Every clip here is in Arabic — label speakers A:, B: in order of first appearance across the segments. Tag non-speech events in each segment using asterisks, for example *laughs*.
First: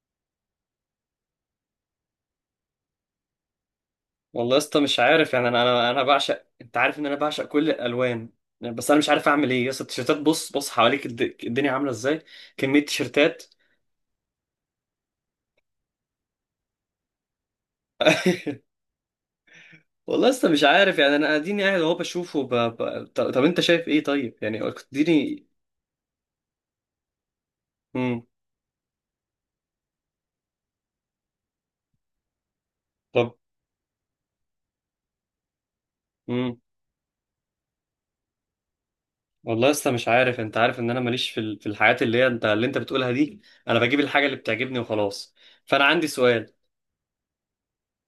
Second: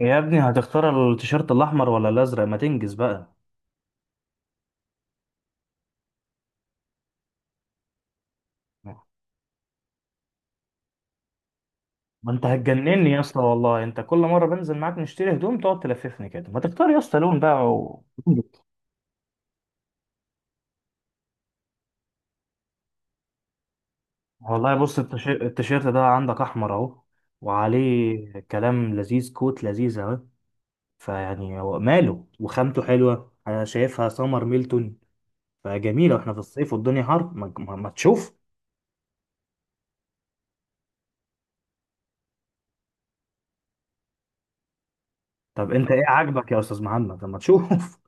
A: يا ابني، هتختار التيشيرت الاحمر ولا الازرق؟ ما تنجز بقى؟
B: والله يا اسطى مش عارف يعني انا بعشق، انت عارف ان انا بعشق كل الالوان. يعني بس انا مش عارف اعمل ايه يا اسطى التيشيرتات. بص بص حواليك الدنيا عامله ازاي.
A: ما انت
B: كميه
A: هتجنني يا اسطى،
B: تيشيرتات
A: والله انت كل مره بنزل معاك نشتري هدوم تقعد تلففني كده. ما تختار يا اسطى لون بقى
B: *laughs* والله لسه مش عارف يعني، انا اديني قاعد اهو بشوفه طب انت شايف ايه، طيب يعني
A: والله،
B: كنت
A: بص
B: اديني.
A: التيشيرت ده عندك احمر اهو،
B: امم.
A: وعليه كلام لذيذ، كوت لذيذ اهو. فيعني هو ماله وخامته حلوه،
B: طب.
A: انا شايفها سمر ميلتون، فجميله واحنا في
B: امم.
A: الصيف والدنيا حر، ما تشوف.
B: والله لسه مش عارف. انت عارف ان انا ماليش في الحاجات اللي هي انت اللي انت بتقولها دي. انا بجيب الحاجه اللي بتعجبني وخلاص.
A: طب
B: فانا
A: انت ايه
B: عندي
A: عاجبك
B: سؤال.
A: يا استاذ محمد لما تشوف؟ *laughs*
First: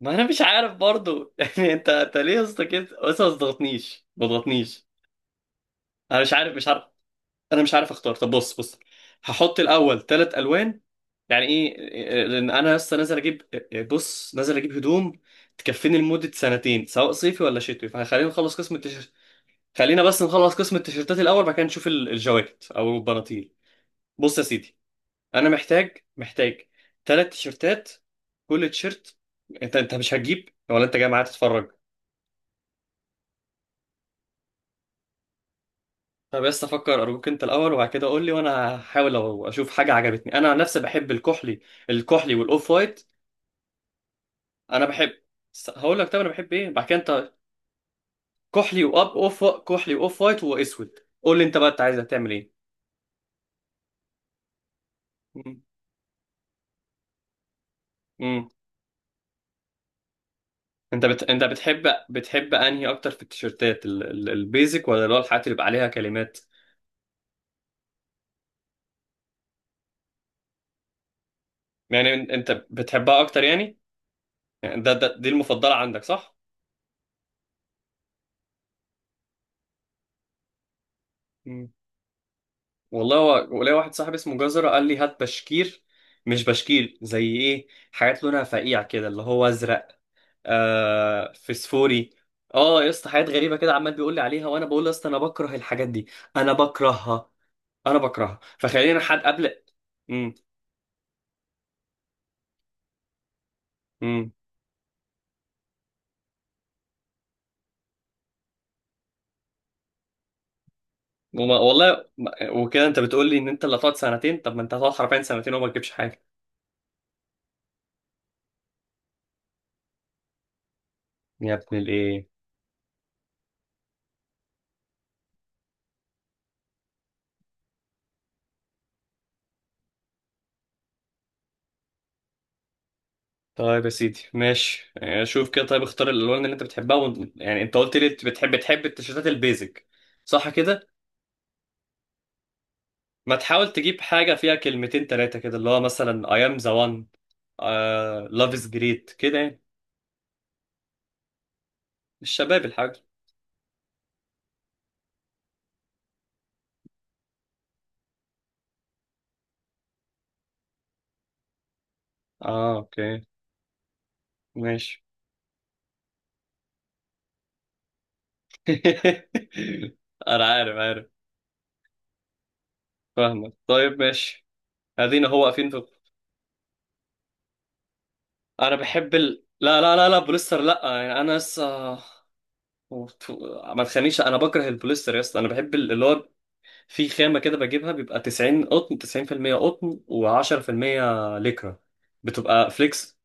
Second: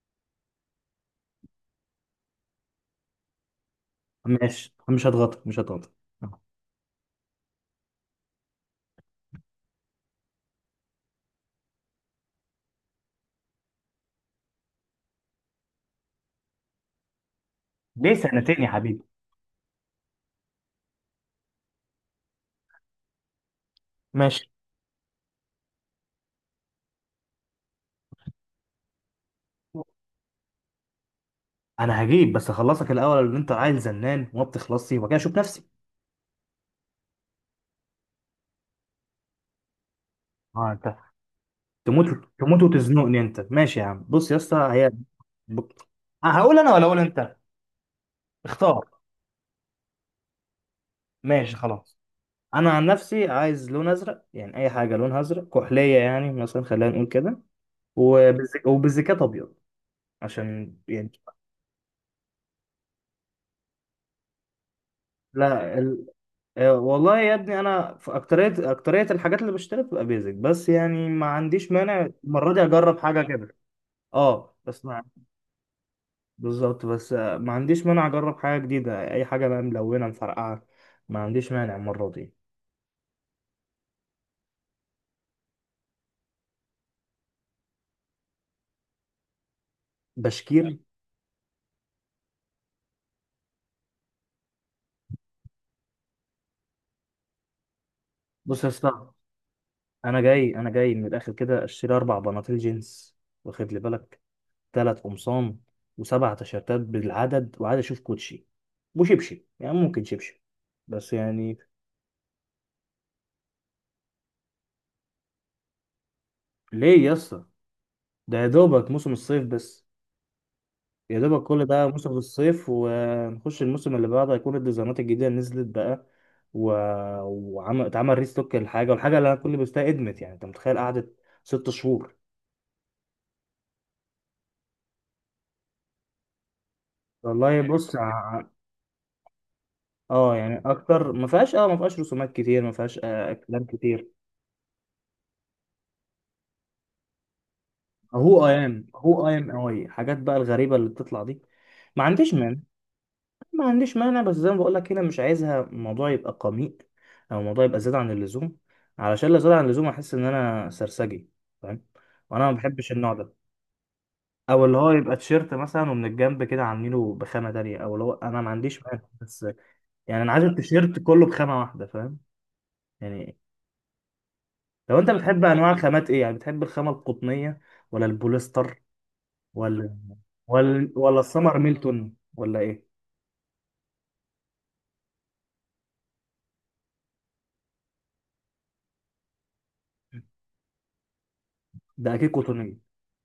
B: ما انا مش عارف برضو *laughs* يعني انت ليه يا اسطى كده؟ بس ما تضغطنيش ما
A: ماشي،
B: تضغطنيش.
A: مش هتغطي مش هتغطي.
B: انا مش عارف مش عارف. انا مش عارف اختار. طب بص بص، هحط الاول ثلاث الوان. يعني ايه إيه؟ لان انا لسه نازل اجيب إيه، بص، نازل اجيب هدوم تكفيني لمده سنتين، سواء صيفي ولا شتوي.
A: ليه
B: فخلينا نخلص
A: سنتين يا
B: قسم
A: حبيبي؟
B: التيشيرت. خلينا بس نخلص قسم التيشيرتات الاول، بعد كده نشوف الجواكت او البناطيل. بص يا
A: ماشي،
B: سيدي، انا محتاج محتاج ثلاث تيشيرتات. كل تيشيرت. انت مش هتجيب ولا انت جاي معايا تتفرج؟
A: انا هجيب بس اخلصك الاول، اللي انت عيل زنان وما بتخلصي، وبعد كده اشوف نفسي.
B: طب بس افكر ارجوك، انت الاول وبعد كده قول لي وانا هحاول لو اشوف حاجه عجبتني. انا عن
A: اه،
B: نفسي
A: انت
B: بحب الكحلي.
A: تموت.
B: الكحلي
A: تموت
B: والاوف وايت.
A: وتزنقني انت، ماشي يا عم. بص يا اسطى،
B: انا
A: هي
B: بحب
A: ب-
B: هقول لك، طب انا بحب
A: هقول
B: ايه
A: انا ولا
B: بعد
A: اقول
B: كده انت.
A: انت؟ اختار.
B: كحلي كحلي واوف وايت واسود. قول لي
A: ماشي
B: انت بقى، انت عايز
A: خلاص.
B: تعمل ايه؟
A: انا عن نفسي عايز لون ازرق، يعني اي حاجه لونها ازرق
B: مم.
A: كحليه، يعني مثلا خلينا نقول كده،
B: مم.
A: وبالزكات ابيض، عشان يعني
B: انت بتحب انهي اكتر في التيشيرتات البيزك، ولا اللي هو الحاجات اللي بيبقى
A: لا
B: عليها كلمات؟
A: والله يا ابني، انا في اكتريه الحاجات اللي بشتريها بتبقى بيزك، بس يعني ما عنديش مانع
B: يعني انت
A: المره دي اجرب
B: بتحبها
A: حاجه
B: اكتر،
A: كده.
B: يعني,
A: اه،
B: يعني ده,
A: بسمع.
B: ده دي المفضله عندك، صح؟
A: بالظبط، بس ما عنديش مانع اجرب حاجه جديده، اي حاجه بقى ملونه مفرقعه، ما عنديش
B: مم.
A: مانع المره دي.
B: والله هو ولاقي واحد صاحبي اسمه جزرة قال لي هات بشكير، مش بشكير زي ايه، حاجات لونها فقيع كده اللي هو ازرق.
A: بشكير.
B: آه، فسفوري. اه يا اسطى، حاجات غريبة كده عمال بيقول لي عليها، وانا بقول له يا اسطى انا بكره الحاجات دي. انا بكرهها انا بكرهها
A: بص يا
B: فخلينا
A: اسطى،
B: حد قبل.
A: انا
B: امم.
A: جاي، انا جاي من الاخر كده اشتري اربع بناطيل جينز، واخد لي بالك،
B: امم.
A: ثلاث قمصان وسبع تيشيرتات بالعدد، وعايز اشوف كوتشي وشبشب، يعني ممكن شبشب بس يعني.
B: وما- والله ما- وكده انت بتقول لي ان انت اللي هتقعد سنتين، طب ما انت هتقعد حرفيا سنتين وما تجيبش حاجة؟
A: ليه يا اسطى؟ ده يا دوبك موسم الصيف بس، يا دوبك
B: يا
A: كل
B: ابن
A: ده موسم
B: الايه.
A: الصيف، ونخش الموسم اللي بعده هيكون الديزاينات الجديدة نزلت بقى و... وعمل اتعمل ريستوك الحاجة، والحاجة اللي انا كل بستها ادمت، يعني انت متخيل قعدت 6 شهور.
B: طيب يا سيدي، ماشي. آه، شوف كده، طيب اختار الالوان اللي انت بتحبها
A: والله،
B: يعني انت
A: بص
B: قلت لي بتحب تحب التيشيرتات البيزك،
A: اه،
B: صح
A: يعني
B: كده؟
A: اكتر ما فيهاش، اه ما فيهاش رسومات كتير، ما فيهاش
B: ما
A: كلام
B: تحاول تجيب
A: كتير.
B: حاجه فيها كلمتين ثلاثه كده، اللي هو مثلا I am the one، آه...
A: هو
B: love
A: اي
B: is
A: ام،
B: great
A: هو اي
B: كده
A: ام،
B: يعني.
A: اي حاجات بقى الغريبة اللي بتطلع دي، ما عنديش مانع،
B: الشباب الحاج.
A: ما عنديش مانع، بس زي ما بقول لك، هنا مش عايزها الموضوع يبقى قميء، او الموضوع يبقى زيادة عن اللزوم، علشان لو زاد عن اللزوم احس ان انا سرسجي، فاهم؟ وانا ما
B: اه،
A: بحبش النوع
B: اوكي،
A: ده، او اللي هو
B: ماشي
A: يبقى تيشيرت مثلا ومن الجنب كده عاملينه بخامة تانية، او اللي هو انا ما عنديش مانع
B: *laughs*
A: بس، يعني انا عايز
B: انا عارف
A: التيشيرت
B: عارف،
A: كله بخامة واحدة، فاهم؟ يعني
B: فاهمك، طيب ماشي.
A: لو انت
B: ادينا
A: بتحب
B: هو
A: انواع
B: واقفين في.
A: الخامات، ايه يعني بتحب الخامة القطنية ولا
B: انا
A: البوليستر،
B: بحب لا لا
A: ولا
B: لا لا، بوليستر
A: ولا
B: لا،
A: ولا
B: يعني انا
A: السمر
B: لسه.
A: ميلتون، ولا ايه؟
B: ما تخنيش، انا بكره البوليستر يا اسطى. انا بحب اللي هو في خامة كده بجيبها بيبقى 90 قطن، 90% قطن و10% ليكرا،
A: ده اكيد
B: بتبقى
A: قطنية.
B: فليكس،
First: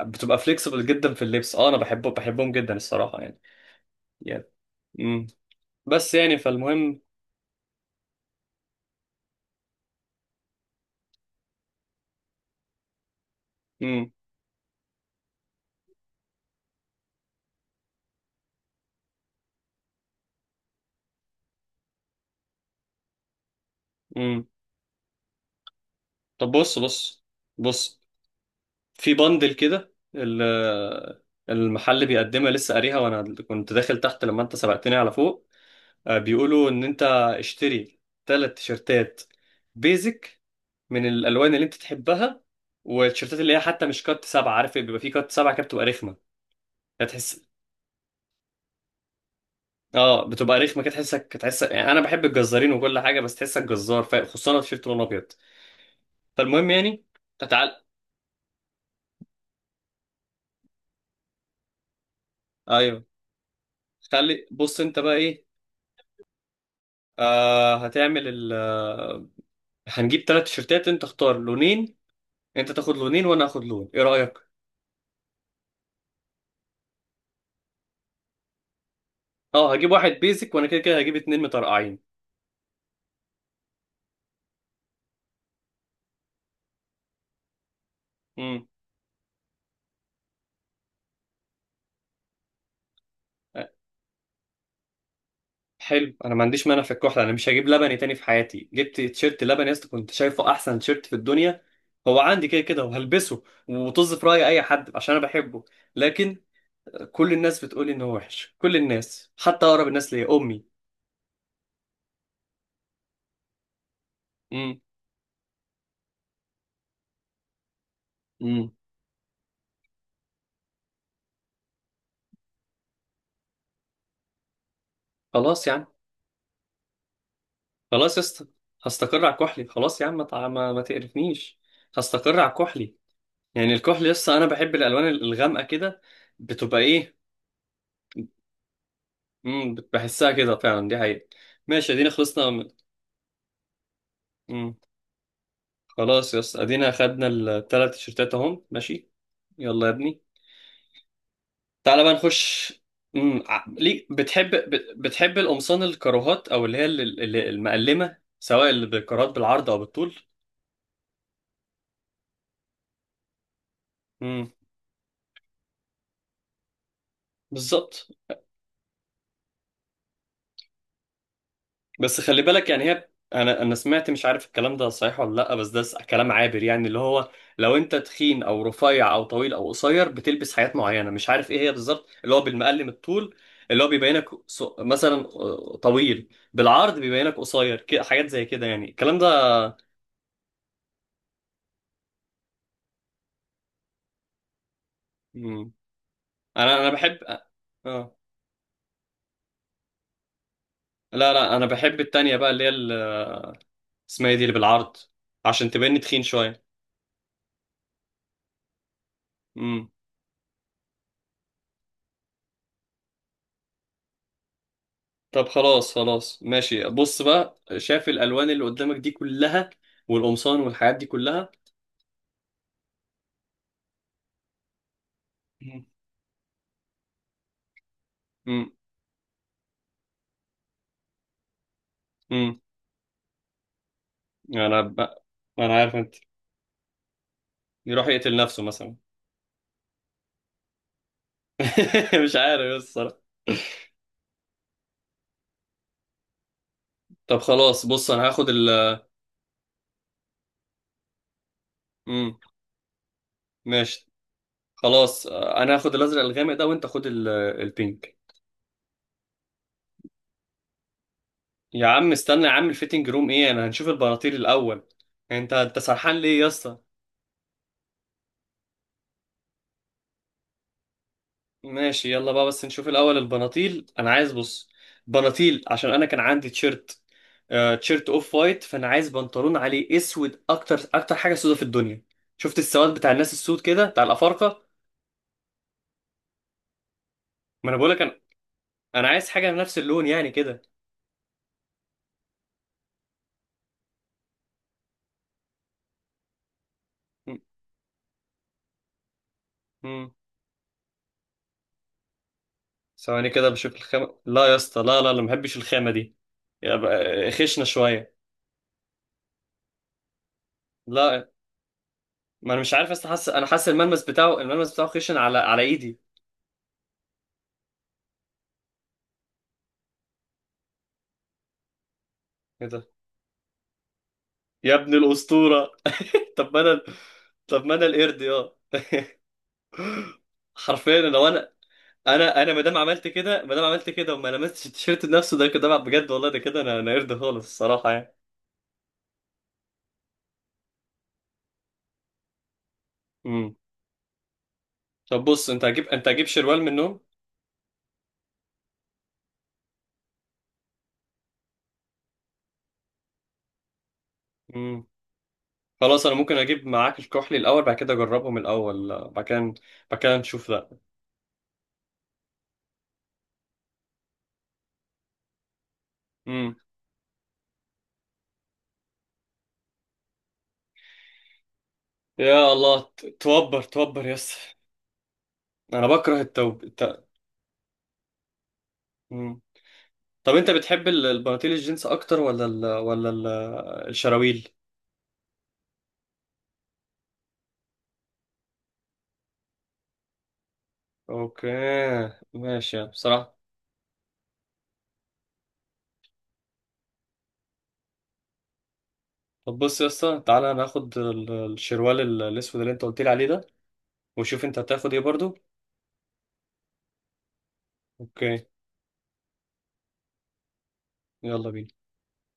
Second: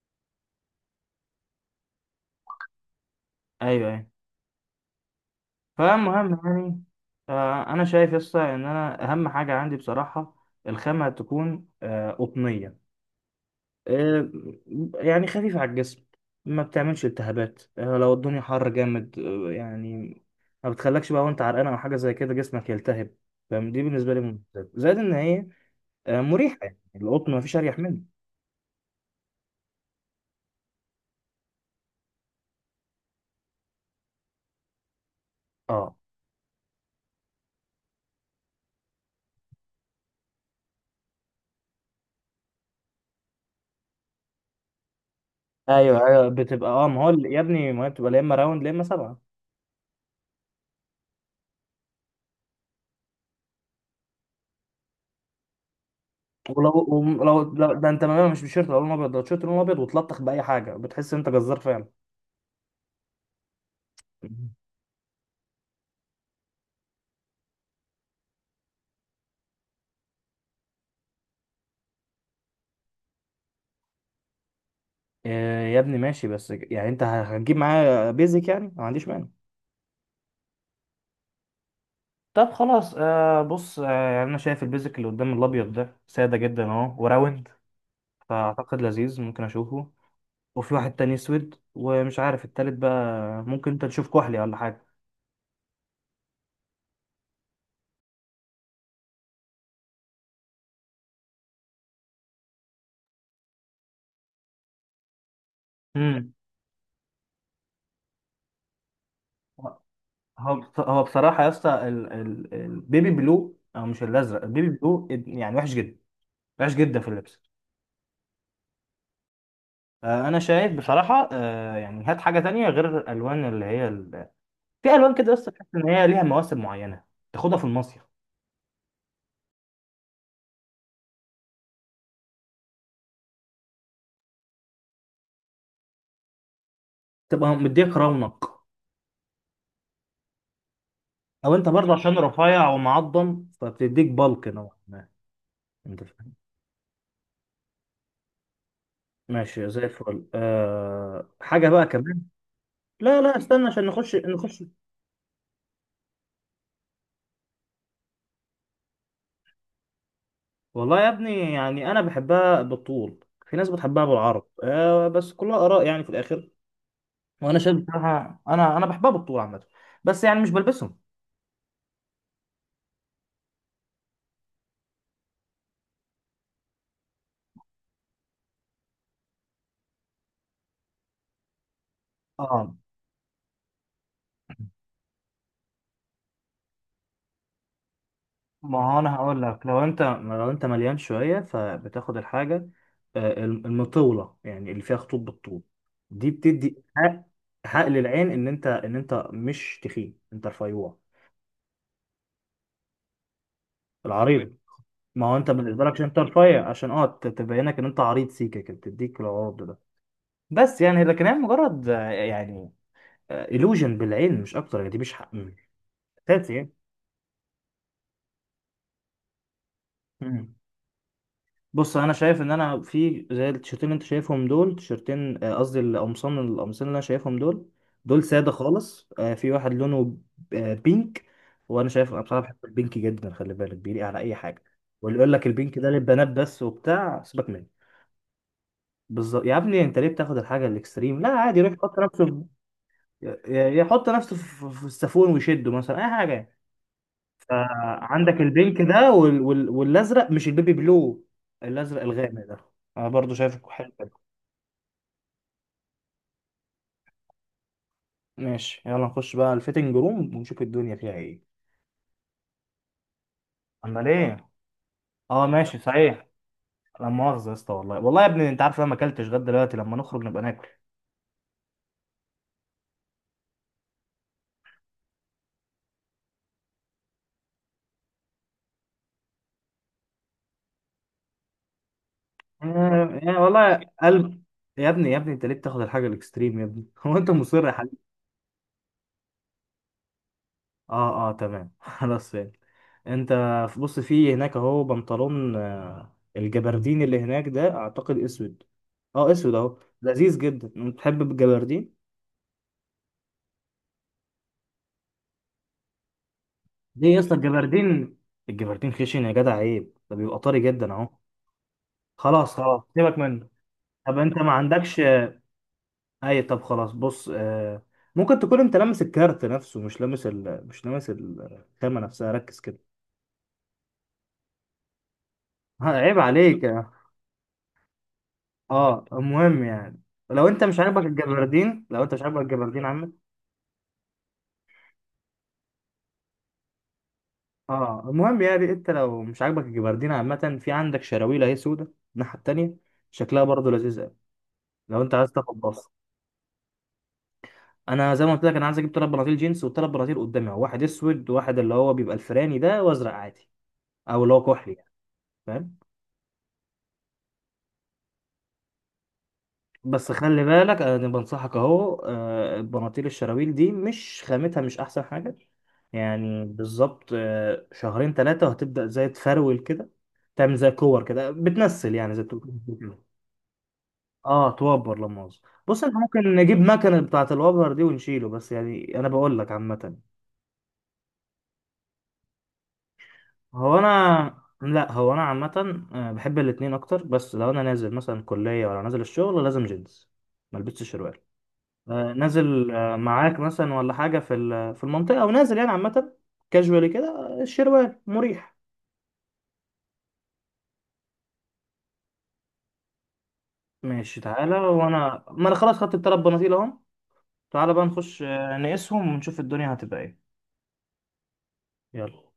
B: بتبقى فليكسبل جدا في اللبس. اه، انا بحبه بحبهم جدا الصراحة، يعني.
A: ايوه،
B: يعني. امم. بس يعني
A: فالمهم يعني،
B: فالمهم.
A: انا شايف يسطا ان انا اهم حاجه عندي بصراحه الخامه تكون قطنيه،
B: امم.
A: آه، يعني خفيفه على الجسم، ما بتعملش التهابات، لو الدنيا حر جامد، يعني ما بتخلكش بقى وانت عرقان او حاجه زي كده جسمك يلتهب، فاهم؟ دي بالنسبه لي
B: امم.
A: ممتاز، زائد ان هي
B: طب
A: مريحه، يعني
B: بص بص
A: القطن ما فيش اريح منه.
B: بص. في بندل كده المحل بيقدمها لسه قاريها وانا كنت داخل تحت لما انت سبقتني على فوق.
A: اه.
B: آه، بيقولوا ان انت اشتري ثلاث تيشرتات بيزك من الالوان اللي انت تحبها. والتيشيرتات اللي هي حتى مش كات سبعة، عارف بيبقى في كات سبعة كده، بتبقى
A: ايوه
B: رخمة
A: ايوه بتبقى، ما
B: كده
A: هو يا
B: تحس.
A: ابني، ما هي بتبقى لا اما راوند لا اما سبعه.
B: اه، بتبقى رخمة كده تحس، يعني انا بحب الجزارين وكل حاجة، بس تحسك جزار، خصوصا لو تيشيرت لونه ابيض. فالمهم يعني.
A: لو
B: تعال.
A: ده، انت مش بشيرت القلم الابيض ده، تيشيرت القلم الابيض وتلطخ باي حاجه بتحس ان انت جزار فعلا.
B: ايوه. خلي
A: مم.
B: بص انت بقى ايه، آه، هتعمل ال آه، هنجيب ثلاث تيشيرتات، انت اختار لونين. انت تاخد لونين وانا اخد لون، ايه رأيك؟
A: يا ابني ماشي، بس يعني انت هتجيب معايا بيزك، يعني ما عنديش مانع.
B: اه، هجيب واحد بيزك، وانا كده كده هجيب اتنين مترقعين.
A: طب خلاص، بص، يعني انا شايف البيزك اللي قدام الابيض ده ساده جدا اهو وراوند،
B: امم.
A: فاعتقد لذيذ، ممكن اشوفه، وفي واحد تاني اسود، ومش عارف التالت بقى، ممكن انت تشوف كحلي ولا حاجه.
B: حلو، انا ما عنديش مانع في الكحل. انا مش هجيب لبني تاني في حياتي. جبت تيشيرت لبني يا اسطى كنت شايفه احسن تيشيرت في الدنيا. هو عندي كده كده وهلبسه، وطز في راي اي حد عشان انا بحبه.
A: امم.
B: لكن كل الناس بتقولي ان هو وحش، كل الناس حتى اقرب الناس ليا امي.
A: هو بصراحه يا اسطى البيبي بلو، او مش الازرق، البيبي
B: امم.
A: بلو يعني وحش جدا، وحش جدا في اللبس.
B: امم.
A: انا شايف بصراحه، يعني هات حاجه تانية غير الالوان اللي هي في الوان كده بس تحس
B: خلاص يا عم.
A: ان هي ليها مواسم معينه، تاخدها في المصيف،
B: خلاص يا اسطى، هستقر على كحلي. خلاص يا عم، ما تع- ما ما تقرفنيش. هستقر على كحلي. يعني الكحل يا اسطى، انا بحب الالوان الغامقه كده، بتبقى ايه.
A: تبقى مديك رونق،
B: امم، بحسها كده فعلا، دي حقيقة.
A: او انت برضه
B: ماشي، ادينا
A: عشان
B: خلصنا
A: رفيع ومعضم فبتديك بلك نوعا
B: مم.
A: ما، انت فاهم؟
B: خلاص يا اسطى ادينا خدنا الثلاث تيشيرتات اهم، ماشي.
A: ماشي زي
B: يلا يا ابني،
A: الفل. حاجه بقى
B: تعالى بقى
A: كمان.
B: نخش.
A: لا لا،
B: امم.
A: استنى عشان
B: ليك،
A: نخش
B: بتحب
A: نخش.
B: بت- بتحب القمصان الكاروهات، او اللي هي المقلمه، سواء اللي بالكارات بالعرض او بالطول.
A: والله يا ابني، يعني انا بحبها بالطول، في ناس بتحبها بالعرض،
B: امم.
A: بس كلها اراء يعني في الاخر، وانا شايف
B: بالظبط.
A: بصراحه انا بحبها بالطول عامه، بس يعني مش بلبسهم.
B: بس خلي بالك يعني هي، انا انا سمعت مش عارف الكلام ده صحيح ولا لا، بس ده كلام عابر يعني، اللي هو لو انت تخين او رفيع او طويل او قصير بتلبس حاجات معينه، مش عارف ايه هي بالظبط، اللي هو
A: اه
B: بالمقلم الطول اللي هو بيبينك، مثلا، آه، طويل بالعرض بيبينك قصير كده، حاجات زي كده، يعني
A: ما هو انا
B: الكلام ده.
A: هقول لك، لو انت مليان شويه فبتاخد الحاجه المطوله، يعني اللي فيها خطوط بالطول،
B: مم.
A: دي
B: انا
A: بتدي
B: انا بحب،
A: حق، حق
B: اه،
A: للعين ان انت مش تخين، انت رفيوع.
B: لا لا، انا بحب التانية بقى، اللي هي اسمها ايه دي اللي
A: العريض.
B: بالعرض،
A: ما هو انت
B: عشان
A: بالنسبه لك
B: تبيني
A: عشان انت
B: تخين شويه.
A: رفيع، عشان تبينك ان انت عريض سيكه كده بتديك العرض ده. بس يعني لكن هي مجرد يعني illusion بالعين، مش اكتر، يعني دي مش حق
B: طب
A: مش
B: خلاص خلاص
A: اساسي
B: ماشي، بص بقى، شاف الالوان اللي قدامك دي كلها،
A: يعني.
B: والقمصان والحاجات دي كلها.
A: بص، انا شايف ان انا في زي التيشيرتين اللي انت شايفهم دول، تيشيرتين قصدي
B: مم.
A: القمصان، القمصان اللي انا شايفهم دول، دول ساده
B: مم.
A: خالص. في واحد لونه بينك، وانا شايف انا بصراحه بحب
B: مم.
A: البينك جدا، خلي بالك بيليق على اي حاجه.
B: انا
A: واللي
B: بقى.
A: يقول لك
B: انا
A: البينك ده
B: عارف انت،
A: للبنات بس وبتاع، سيبك منه.
B: يروح يقتل نفسه مثلا
A: بالظبط يا ابني، انت ليه بتاخد الحاجه الاكستريم؟ لا عادي، يروح
B: *laughs* مش عارف بس الصراحه.
A: يحط نفسه في في السافون ويشده مثلا، اي حاجه يعني.
B: طب خلاص بص، انا
A: فعندك
B: هاخد
A: البينك ده والازرق مش البيبي بلو، الازرق
B: مم.
A: الغامق ده، انا برضو شايفه حلو كده.
B: ماشي خلاص، آه، انا هاخد الازرق الغامق ده، وانت خد البينك.
A: ماشي، يلا نخش بقى الفيتنج روم ونشوف الدنيا فيها ايه.
B: يا عم استنى يا عم، الفيتنج روم ايه؟ انا هنشوف
A: امال
B: البناطيل
A: ايه؟
B: الاول.
A: اه،
B: انت
A: ماشي
B: انت سرحان
A: صحيح.
B: ليه يا اسطى؟
A: لا مؤاخذه يا اسطى، والله والله يا ابني، انت عارف انا ما اكلتش غدا، دلوقتي لما نخرج نبقى ناكل.
B: ماشي، يلا بقى بس نشوف الاول البناطيل. انا عايز، بص، بناطيل عشان انا كان عندي تيشيرت، آه تيشيرت اوف وايت، فانا عايز بنطلون عليه اسود، اكتر اكتر حاجه سودة في الدنيا، شفت السواد بتاع الناس
A: يا
B: السود
A: والله
B: كده بتاع
A: قلب،
B: الافارقه.
A: يا ابني يا ابني انت ليه بتاخد الحاجه الاكستريم يا ابني؟ *laughs* هو انت مصر
B: ما
A: يا!
B: انا بقولك انا، انا عايز حاجه نفس اللون يعني كده.
A: اه اه تمام. *laughs* خلاص فهمت. انت، بص في هناك اهو بنطلون، الجبردين اللي
B: م-
A: هناك ده اعتقد اسود، اه اسود اهو
B: م.
A: لذيذ جدا، انت تحب الجبردين؟
B: ثواني كده بشوف الخامه. لا يا اسطى، لا لا لا، ما بحبش الخامه دي،
A: ليه يا
B: يبقى
A: اسطى
B: خشنه
A: الجبردين؟
B: شويه.
A: الجبردين خشن يا جدع، عيب، ده بيبقى طري جدا اهو.
B: لا، ما
A: خلاص
B: انا مش
A: خلاص،
B: عارف اصلا،
A: سيبك
B: حاسس، انا
A: منه.
B: حاسس الملمس
A: طب انت
B: بتاعه،
A: ما
B: الملمس بتاعه
A: عندكش
B: خشن على على ايدي
A: اي، طب خلاص بص، ممكن تكون انت لامس الكارت نفسه، مش لامس الخامة نفسها، ركز كده.
B: كده. يا ابن الاسطوره.
A: ها، عيب
B: طب ما
A: عليك.
B: انا طب ما انا القرد يا
A: اه،
B: *laughs*
A: المهم يعني، لو انت مش
B: حرفيا
A: عاجبك
B: لو انا،
A: الجبردين،
B: انا ما دام عملت
A: عامة.
B: كده، ما دام عملت كده وما لمستش التيشيرت نفسه، ده كده بقى بجد والله، ده كده انا قرد خالص الصراحه
A: اه،
B: يعني.
A: المهم يعني، انت لو مش عاجبك الجبردين عامة، في عندك شراويل اهي سودة الناحية التانية، شكلها
B: امم.
A: برضه لذيذ قوي، لو انت
B: طب
A: عايز
B: بص،
A: تاخد
B: انت هجيب،
A: بص.
B: انت هجيب شروال من النوم.
A: انا زي ما قلت لك، انا عايز اجيب تلات بناطيل جينز وتلات بناطيل قدامي اهو، واحد اسود وواحد اللي هو بيبقى الفراني ده، وازرق عادي، او اللي هو كحلي
B: امم.
A: يعني، فاهم؟
B: خلاص، انا ممكن اجيب معاك الكحلي الاول، بعد كده اجربهم الاول، بعد كده. بعد
A: بس
B: كده
A: خلي
B: نشوف ده.
A: بالك، انا بنصحك اهو، البناطيل الشراويل دي مش خامتها مش احسن حاجه، يعني
B: امم.
A: بالظبط شهرين ثلاثه وهتبدا زي تفرول كده، تعمل زي كور كده، بتنسل يعني زي بتقول
B: يا الله،
A: كده.
B: توبر توبر يس.
A: اه توبر، لما مؤاخذة. بص
B: انا
A: احنا
B: بكره
A: ممكن نجيب
B: التوب
A: مكنه بتاعه الوبر دي ونشيله، بس يعني انا بقول
B: مم.
A: لك عامه.
B: طب انت بتحب البناطيل الجينز اكتر، ولا
A: هو انا
B: الشراويل؟
A: لا، هو انا عامه، بحب الاتنين اكتر، بس لو انا نازل مثلا كليه ولا نازل الشغل لازم جينز، ملبسش شروال،
B: اوكي،
A: نازل
B: ماشي يعني بصراحة.
A: معاك مثلا ولا حاجة في المنطقة، أو نازل يعني عامة، كاجوالي كده، الشروال مريح.
B: طب بص يا اسطى، تعالى ناخد الشروال الاسود اللي انت قلت لي عليه ده.
A: ماشي
B: وشوف
A: تعالى،
B: انت هتاخد ايه
A: وأنا
B: برضو.
A: ما أنا خلاص خدت التلات بناطيل أهم. تعالى بقى نخش
B: اوكي.
A: نقيسهم ونشوف الدنيا هتبقى إيه.
B: يلا بينا.
A: يلا.